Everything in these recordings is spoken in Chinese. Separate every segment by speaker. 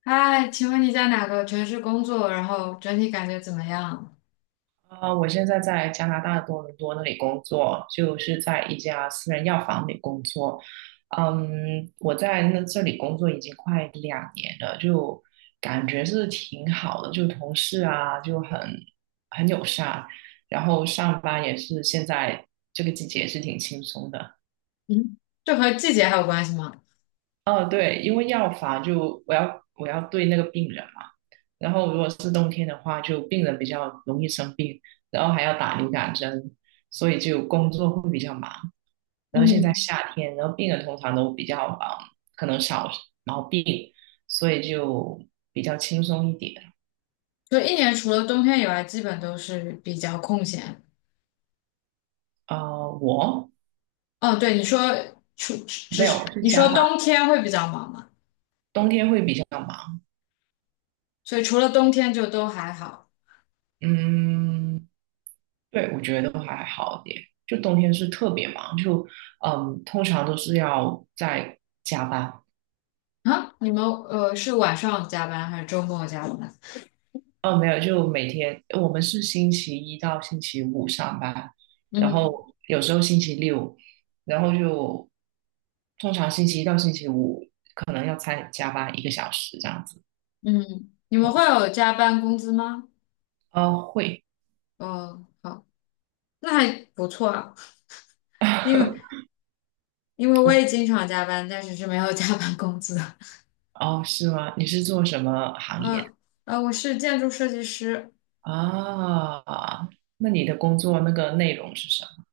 Speaker 1: 嗨，请问你在哪个城市工作？然后整体感觉怎么样？
Speaker 2: 啊，我现在在加拿大的多伦多那里工作，就是在一家私人药房里工作。嗯，我在那这里工作已经快2年了，就感觉是挺好的，就同事啊就很友善，然后上班也是现在这个季节也是挺轻松的。
Speaker 1: 嗯，这和季节还有关系吗？
Speaker 2: 哦，对，因为药房就我要对那个病人嘛，然后如果是冬天的话，就病人比较容易生病，然后还要打流感针，所以就工作会比较忙。然后现在
Speaker 1: 嗯，
Speaker 2: 夏天，然后病人通常都比较可能少毛病，所以就比较轻松一点。
Speaker 1: 就一年除了冬天以外，基本都是比较空闲。
Speaker 2: 我
Speaker 1: 哦，对，你说除只
Speaker 2: 没有
Speaker 1: 是
Speaker 2: 是
Speaker 1: 你
Speaker 2: 相
Speaker 1: 说
Speaker 2: 反，
Speaker 1: 冬天会比较忙嘛，
Speaker 2: 冬天会比较忙。
Speaker 1: 所以除了冬天就都还好。
Speaker 2: 嗯，对，我觉得都还好一点。就冬天是特别忙，就嗯，通常都是要在加班。
Speaker 1: 啊，你们是晚上加班还是周末加班？
Speaker 2: 哦，没有，就每天我们是星期一到星期五上班，然后
Speaker 1: 嗯
Speaker 2: 有时候星期六，然后就通常星期一到星期五可能要再加班1个小时这样子。
Speaker 1: 嗯，你们
Speaker 2: 嗯，
Speaker 1: 会有加班工资吗？
Speaker 2: 哦，会，
Speaker 1: 哦，好，那还不错啊，因为 因为我也经常加班，但是是没有加班工资。
Speaker 2: 哦，是吗？你是做什么行业的
Speaker 1: 嗯，我是建筑设计师，
Speaker 2: 啊？那你的工作那个内容是什么？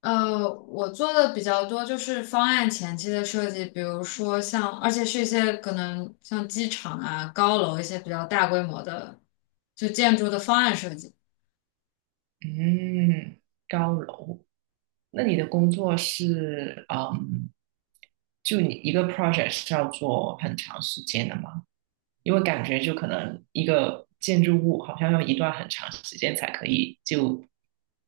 Speaker 1: 我做的比较多就是方案前期的设计，比如说像，而且是一些可能像机场啊、高楼一些比较大规模的，就建筑的方案设计。
Speaker 2: 嗯，高楼。那你的工作是就你一个 project 是要做很长时间的吗？因为感觉就可能一个建筑物好像要一段很长时间才可以就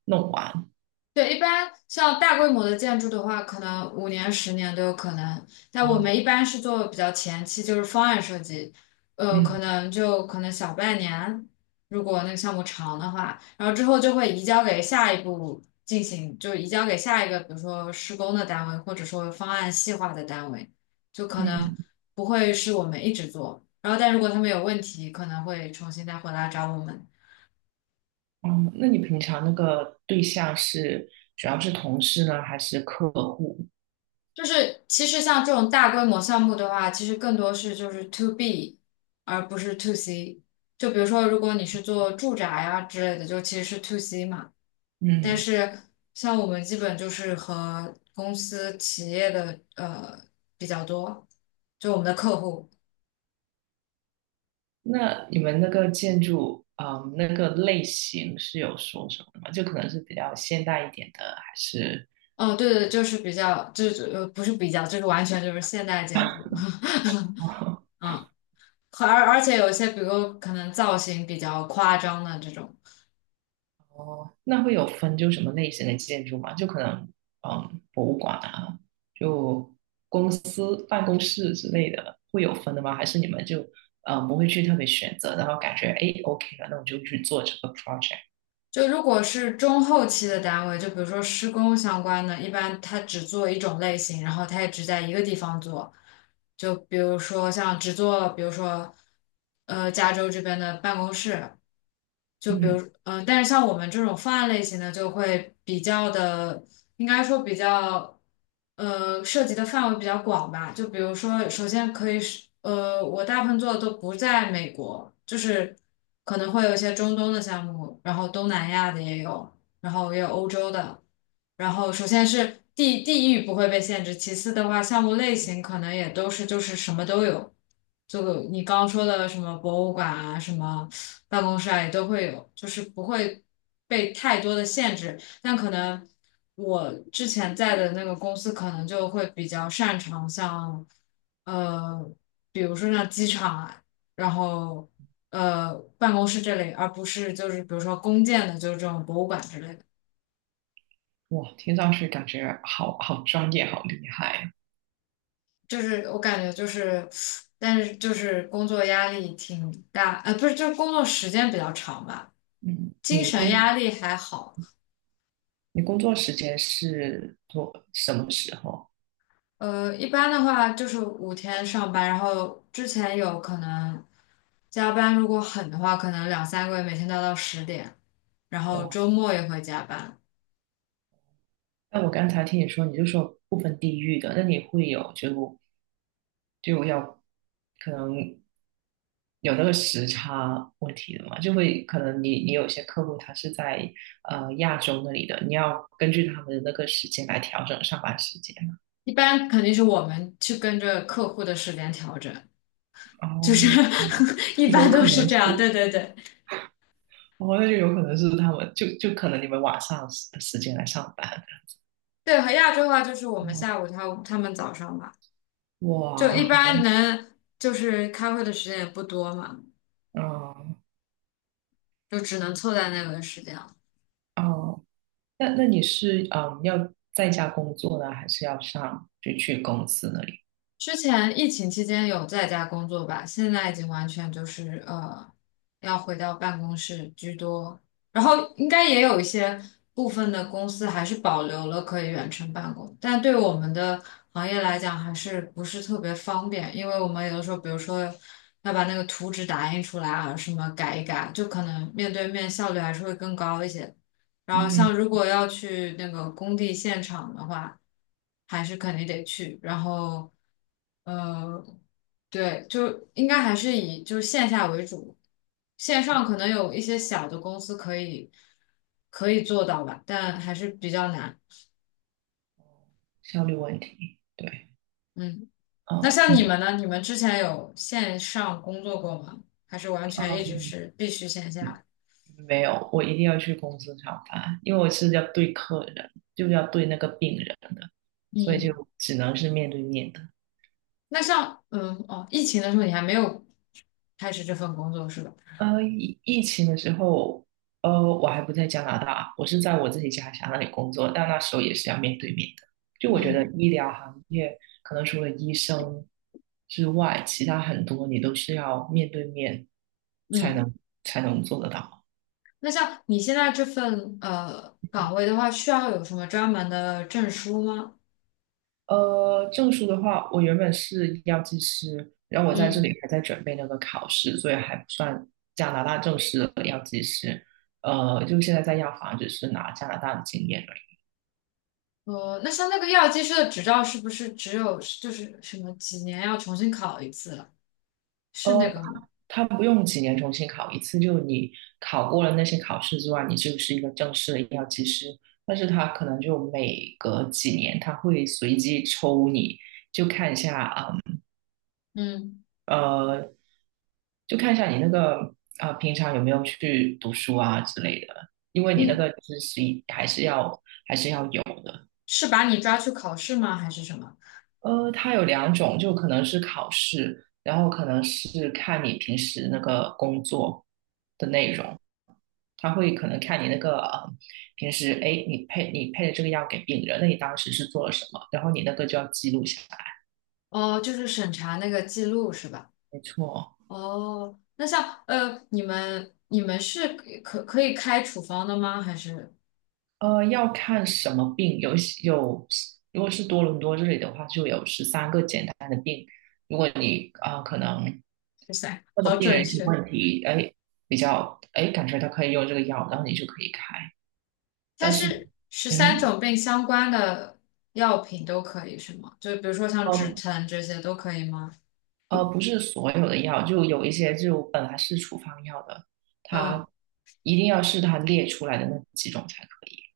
Speaker 2: 弄完
Speaker 1: 对，一般像大规模的建筑的话，可能5年、10年都有可能。但我
Speaker 2: 啊。
Speaker 1: 们一般是做比较前期，就是方案设计，可
Speaker 2: 嗯，
Speaker 1: 能就可能小半年，如果那个项目长的话，然后之后就会移交给下一步进行，就移交给下一个，比如说施工的单位，或者说方案细化的单位，就可能
Speaker 2: 嗯，
Speaker 1: 不会是我们一直做。然后，但如果他们有问题，可能会重新再回来找我们。
Speaker 2: 哦，那你平常那个对象是主要是同事呢，还是客户？
Speaker 1: 就是其实像这种大规模项目的话，其实更多是就是 to B，而不是 to C。就比如说，如果你是做住宅呀之类的，就其实是 to C 嘛。但
Speaker 2: 嗯，
Speaker 1: 是像我们基本就是和公司、企业的比较多，就我们的客户。
Speaker 2: 那你们那个建筑，那个类型是有说什么的吗？就可能是比较现代一点的，还是，
Speaker 1: 嗯，对对，就是比较，就是不是比较，就是完全就是现代建筑，
Speaker 2: 哦，
Speaker 1: 嗯，而且有一些，比如可能造型比较夸张的这种。
Speaker 2: 那会有分就什么类型的建筑吗？就可能，嗯，博物馆啊，就公司办公室之类的，会有分的吗？还是你们就，不会去特别选择，然后感觉，哎，OK 了，那我就去做这个 project。
Speaker 1: 就如果是中后期的单位，就比如说施工相关的，一般他只做一种类型，然后他也只在一个地方做。就比如说像只做，比如说加州这边的办公室，就比如，
Speaker 2: 嗯。
Speaker 1: 但是像我们这种方案类型的，就会比较的，应该说比较，涉及的范围比较广吧。就比如说，首先可以是，我大部分做的都不在美国，就是可能会有一些中东的项目，然后东南亚的也有，然后也有欧洲的。然后首先是地域不会被限制，其次的话，项目类型可能也都是就是什么都有，就你刚刚说的什么博物馆啊，什么。办公室啊，也都会有，就是不会被太多的限制。但可能我之前在的那个公司，可能就会比较擅长像，呃，比如说像机场啊，然后办公室这类，而不是就是比如说公建的，就是这种博物馆之类的。
Speaker 2: 哇，听上去感觉好好专业，好厉害啊。
Speaker 1: 就是我感觉就是，但是就是工作压力挺大，不是，就是工作时间比较长吧，
Speaker 2: 嗯，
Speaker 1: 精
Speaker 2: 你
Speaker 1: 神
Speaker 2: 工
Speaker 1: 压力还好。
Speaker 2: 你工作时间是多什么时候？
Speaker 1: 一般的话就是5天上班，然后之前有可能加班，如果狠的话，可能2、3个月每天都要到10点，然后
Speaker 2: 哇，
Speaker 1: 周末也会加班。
Speaker 2: 那我刚才听你说，你就说不分地域的，那你会有就就要可能有那个时差问题的嘛？就会可能你有些客户他是在亚洲那里的，你要根据他们的那个时间来调整上班时间。
Speaker 1: 一般肯定是我们去跟着客户的时间调整，就是
Speaker 2: 哦，
Speaker 1: 一
Speaker 2: 有
Speaker 1: 般都
Speaker 2: 可
Speaker 1: 是
Speaker 2: 能
Speaker 1: 这样。对
Speaker 2: 是。
Speaker 1: 对对
Speaker 2: 哦，那就有可能是他们，就就可能你们晚上的时间来上班。
Speaker 1: 对，和亚洲的话就是我们下
Speaker 2: 哦，
Speaker 1: 午，他们早上吧，就一
Speaker 2: 哇，
Speaker 1: 般能就是开会的时间也不多嘛，
Speaker 2: 哦，
Speaker 1: 就只能凑在那个时间了。
Speaker 2: 哦，那那你是要在家工作呢，还是要上就去公司那里？
Speaker 1: 之前疫情期间有在家工作吧，现在已经完全就是要回到办公室居多。然后应该也有一些部分的公司还是保留了可以远程办公，但对我们的行业来讲还是不是特别方便，因为我们有的时候，比如说要把那个图纸打印出来啊，什么改一改，就可能面对面效率还是会更高一些。然后像
Speaker 2: 嗯，
Speaker 1: 如果要去那个工地现场的话，还是肯定得去。然后，呃，对，就应该还是以就是线下为主，线上可能有一些小的公司可以做到吧，但还是比较难。
Speaker 2: 效率问题，对，
Speaker 1: 嗯，那像你
Speaker 2: 嗯，
Speaker 1: 们呢？你们之前有线上工作过吗？还是完全一直
Speaker 2: 嗯，
Speaker 1: 是必须线下？
Speaker 2: 没有，我一定要去公司上班，因为我是要对客人，就是要对那个病人的，所以
Speaker 1: 嗯，
Speaker 2: 就只能是面对面的。
Speaker 1: 那像疫情的时候你还没有开始这份工作是吧？
Speaker 2: 疫情的时候,我还不在加拿大，我是在我自己家乡那里工作，但那时候也是要面对面的。就我觉得
Speaker 1: 嗯。
Speaker 2: 医疗行业，可能除了医生之外，其他很多你都是要面对面才
Speaker 1: 嗯，
Speaker 2: 能才能做得到。
Speaker 1: 那像你现在这份岗位的话，需要有什么专门的证书吗？
Speaker 2: 呃，证书的话，我原本是药剂师，然后我在这
Speaker 1: 嗯，
Speaker 2: 里还在准备那个考试，所以还不算加拿大正式的药剂师。呃，就现在在药房只是拿加拿大的经验。
Speaker 1: 哦，那像那个药剂师的执照是不是只有就是什么几年要重新考一次了？是那
Speaker 2: 呃，
Speaker 1: 个吗？
Speaker 2: 他不用几年重新考一次，就你考过了那些考试之外，你就是一个正式的医药技师。但是他可能就每隔几年，他会随机抽你，就看一下
Speaker 1: 嗯
Speaker 2: 呃，就看一下你那个平常有没有去读书啊之类的，因为你那
Speaker 1: 嗯，
Speaker 2: 个知识还是要还是要有的。
Speaker 1: 是把你抓去考试吗？还是什么？
Speaker 2: 呃，它有两种，就可能是考试，然后可能是看你平时那个工作的内容。他会可能看你那个平时，哎，你配的这个药给病人，那你当时是做了什么？然后你那个就要记录下来。
Speaker 1: 哦，就是审查那个记录是吧？
Speaker 2: 没错，
Speaker 1: 哦，那像你们是可以开处方的吗？还是
Speaker 2: 呃，要看什么病，有，如果是多伦多这里的话，就有13个简单的病。如果你可能
Speaker 1: 哇塞
Speaker 2: 问的
Speaker 1: 好
Speaker 2: 病
Speaker 1: 准
Speaker 2: 人一些
Speaker 1: 确。
Speaker 2: 问题，哎，比较哎感觉他可以用这个药，然后你就可以开。
Speaker 1: 它
Speaker 2: 但是，
Speaker 1: 是十
Speaker 2: 嗯
Speaker 1: 三
Speaker 2: 哼，
Speaker 1: 种病相关的药品都可以是吗？就比如说像止
Speaker 2: 呃，
Speaker 1: 疼这些都可以吗？
Speaker 2: 呃,不是所有的药，就有一些就本来是处方药的，
Speaker 1: 嗯，
Speaker 2: 它一定要是它列出来的那几种才可以。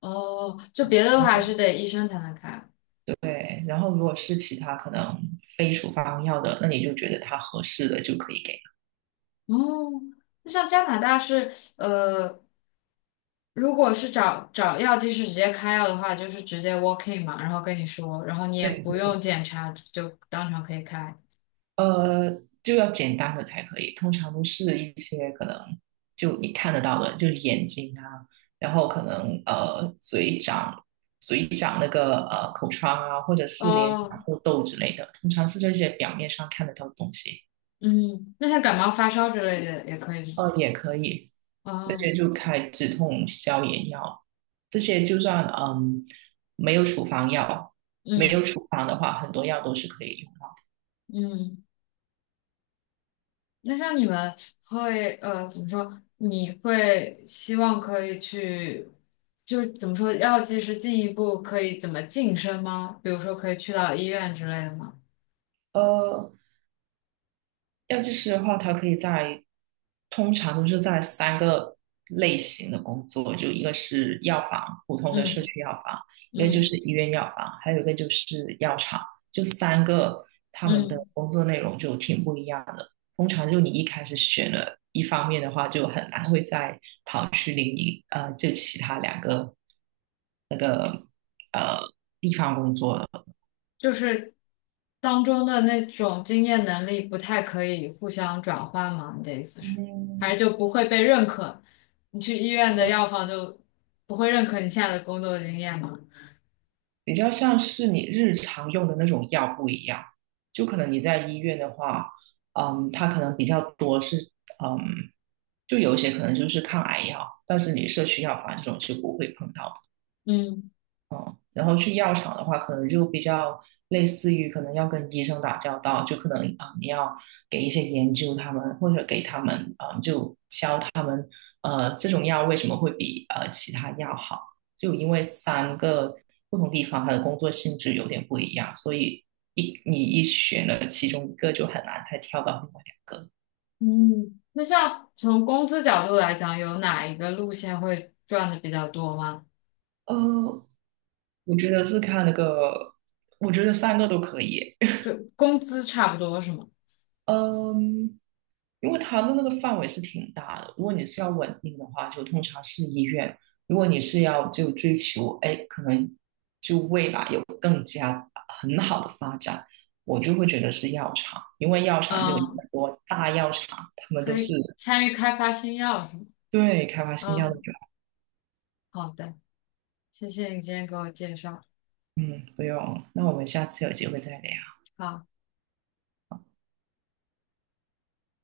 Speaker 1: 哦，就别的的
Speaker 2: 然
Speaker 1: 话还
Speaker 2: 后
Speaker 1: 是得医生才能开。
Speaker 2: 对，然后如果是其他可能非处方药的，那你就觉得它合适的就可以给。
Speaker 1: 哦，那像加拿大是呃，如果是找找药剂师直接开药的话，就是直接 walk in 嘛，然后跟你说，然后你也不
Speaker 2: 对，
Speaker 1: 用检查，就当场可以开。
Speaker 2: 呃，就要简单的才可以，通常都是一些可能就你看得到的，就是眼睛啊，然后可能嘴长那个口疮啊，或者是脸长
Speaker 1: 哦，
Speaker 2: 痘痘之类的，通常是这些表面上看得到的东西。
Speaker 1: 嗯，那像感冒发烧之类的也可以
Speaker 2: 呃，也可以，
Speaker 1: 吗？
Speaker 2: 那
Speaker 1: 哦，
Speaker 2: 些就开止痛消炎药，这些就算嗯没有处方药，没有
Speaker 1: 嗯
Speaker 2: 处方的话，很多药都是可以用的。
Speaker 1: 嗯。那像你们会怎么说？你会希望可以去，就是怎么说，药剂师进一步可以怎么晋升吗？比如说可以去到医院之类的吗？
Speaker 2: 呃，药剂师的话，他可以在通常都是在三个类型的工作，就一个是药房，普通的
Speaker 1: 嗯
Speaker 2: 社区药房，一个就
Speaker 1: 嗯
Speaker 2: 是医院药房，还有一个就是药厂，就三个他们的
Speaker 1: 嗯，
Speaker 2: 工作内容就挺不一样的。通常就你一开始选了一方面的话，就很难会在跑去就其他两个那个呃。
Speaker 1: 就是当中的那种经验能力不太可以互相转换吗？你的意思是，还
Speaker 2: 嗯，
Speaker 1: 是就不会被认可？你去医院的药房就不会认可你现在的工作经验吗？
Speaker 2: 比较像是你日常用的那种药不一样，就可能你在医院的话，嗯，它可能比较多是，嗯，就有一些可能就是抗癌药，但是你社区药房这种是不会碰到的。
Speaker 1: 嗯。
Speaker 2: 然后去药厂的话，可能就比较类似于可能要跟医生打交道，就可能你要给一些研究他们，或者给他们就教他们这种药为什么会比其他药好，就因为三个不同地方它的工作性质有点不一样，所以你一选了其中一个就很难再跳到另外两个。
Speaker 1: 嗯，那像从工资角度来讲，有哪一个路线会赚的比较多吗？
Speaker 2: 呃，我觉得是看那个，我觉得三个都可以。
Speaker 1: 就工资差不多是吗？
Speaker 2: 嗯，因为它的那个范围是挺大的。如果你是要稳定的话，就通常是医院；如果你是要就追求，哎，可能就未来有更加很好的发展，我就会觉得是药厂，因为药厂就有很
Speaker 1: 嗯，
Speaker 2: 多大药厂，他们都
Speaker 1: 可
Speaker 2: 是
Speaker 1: 以参与开发新药是吗？
Speaker 2: 对开发新药的
Speaker 1: 嗯，
Speaker 2: 人。
Speaker 1: 好的，谢谢你今天给我介绍。
Speaker 2: 嗯，不用，那我们下次有机会再聊。
Speaker 1: 好。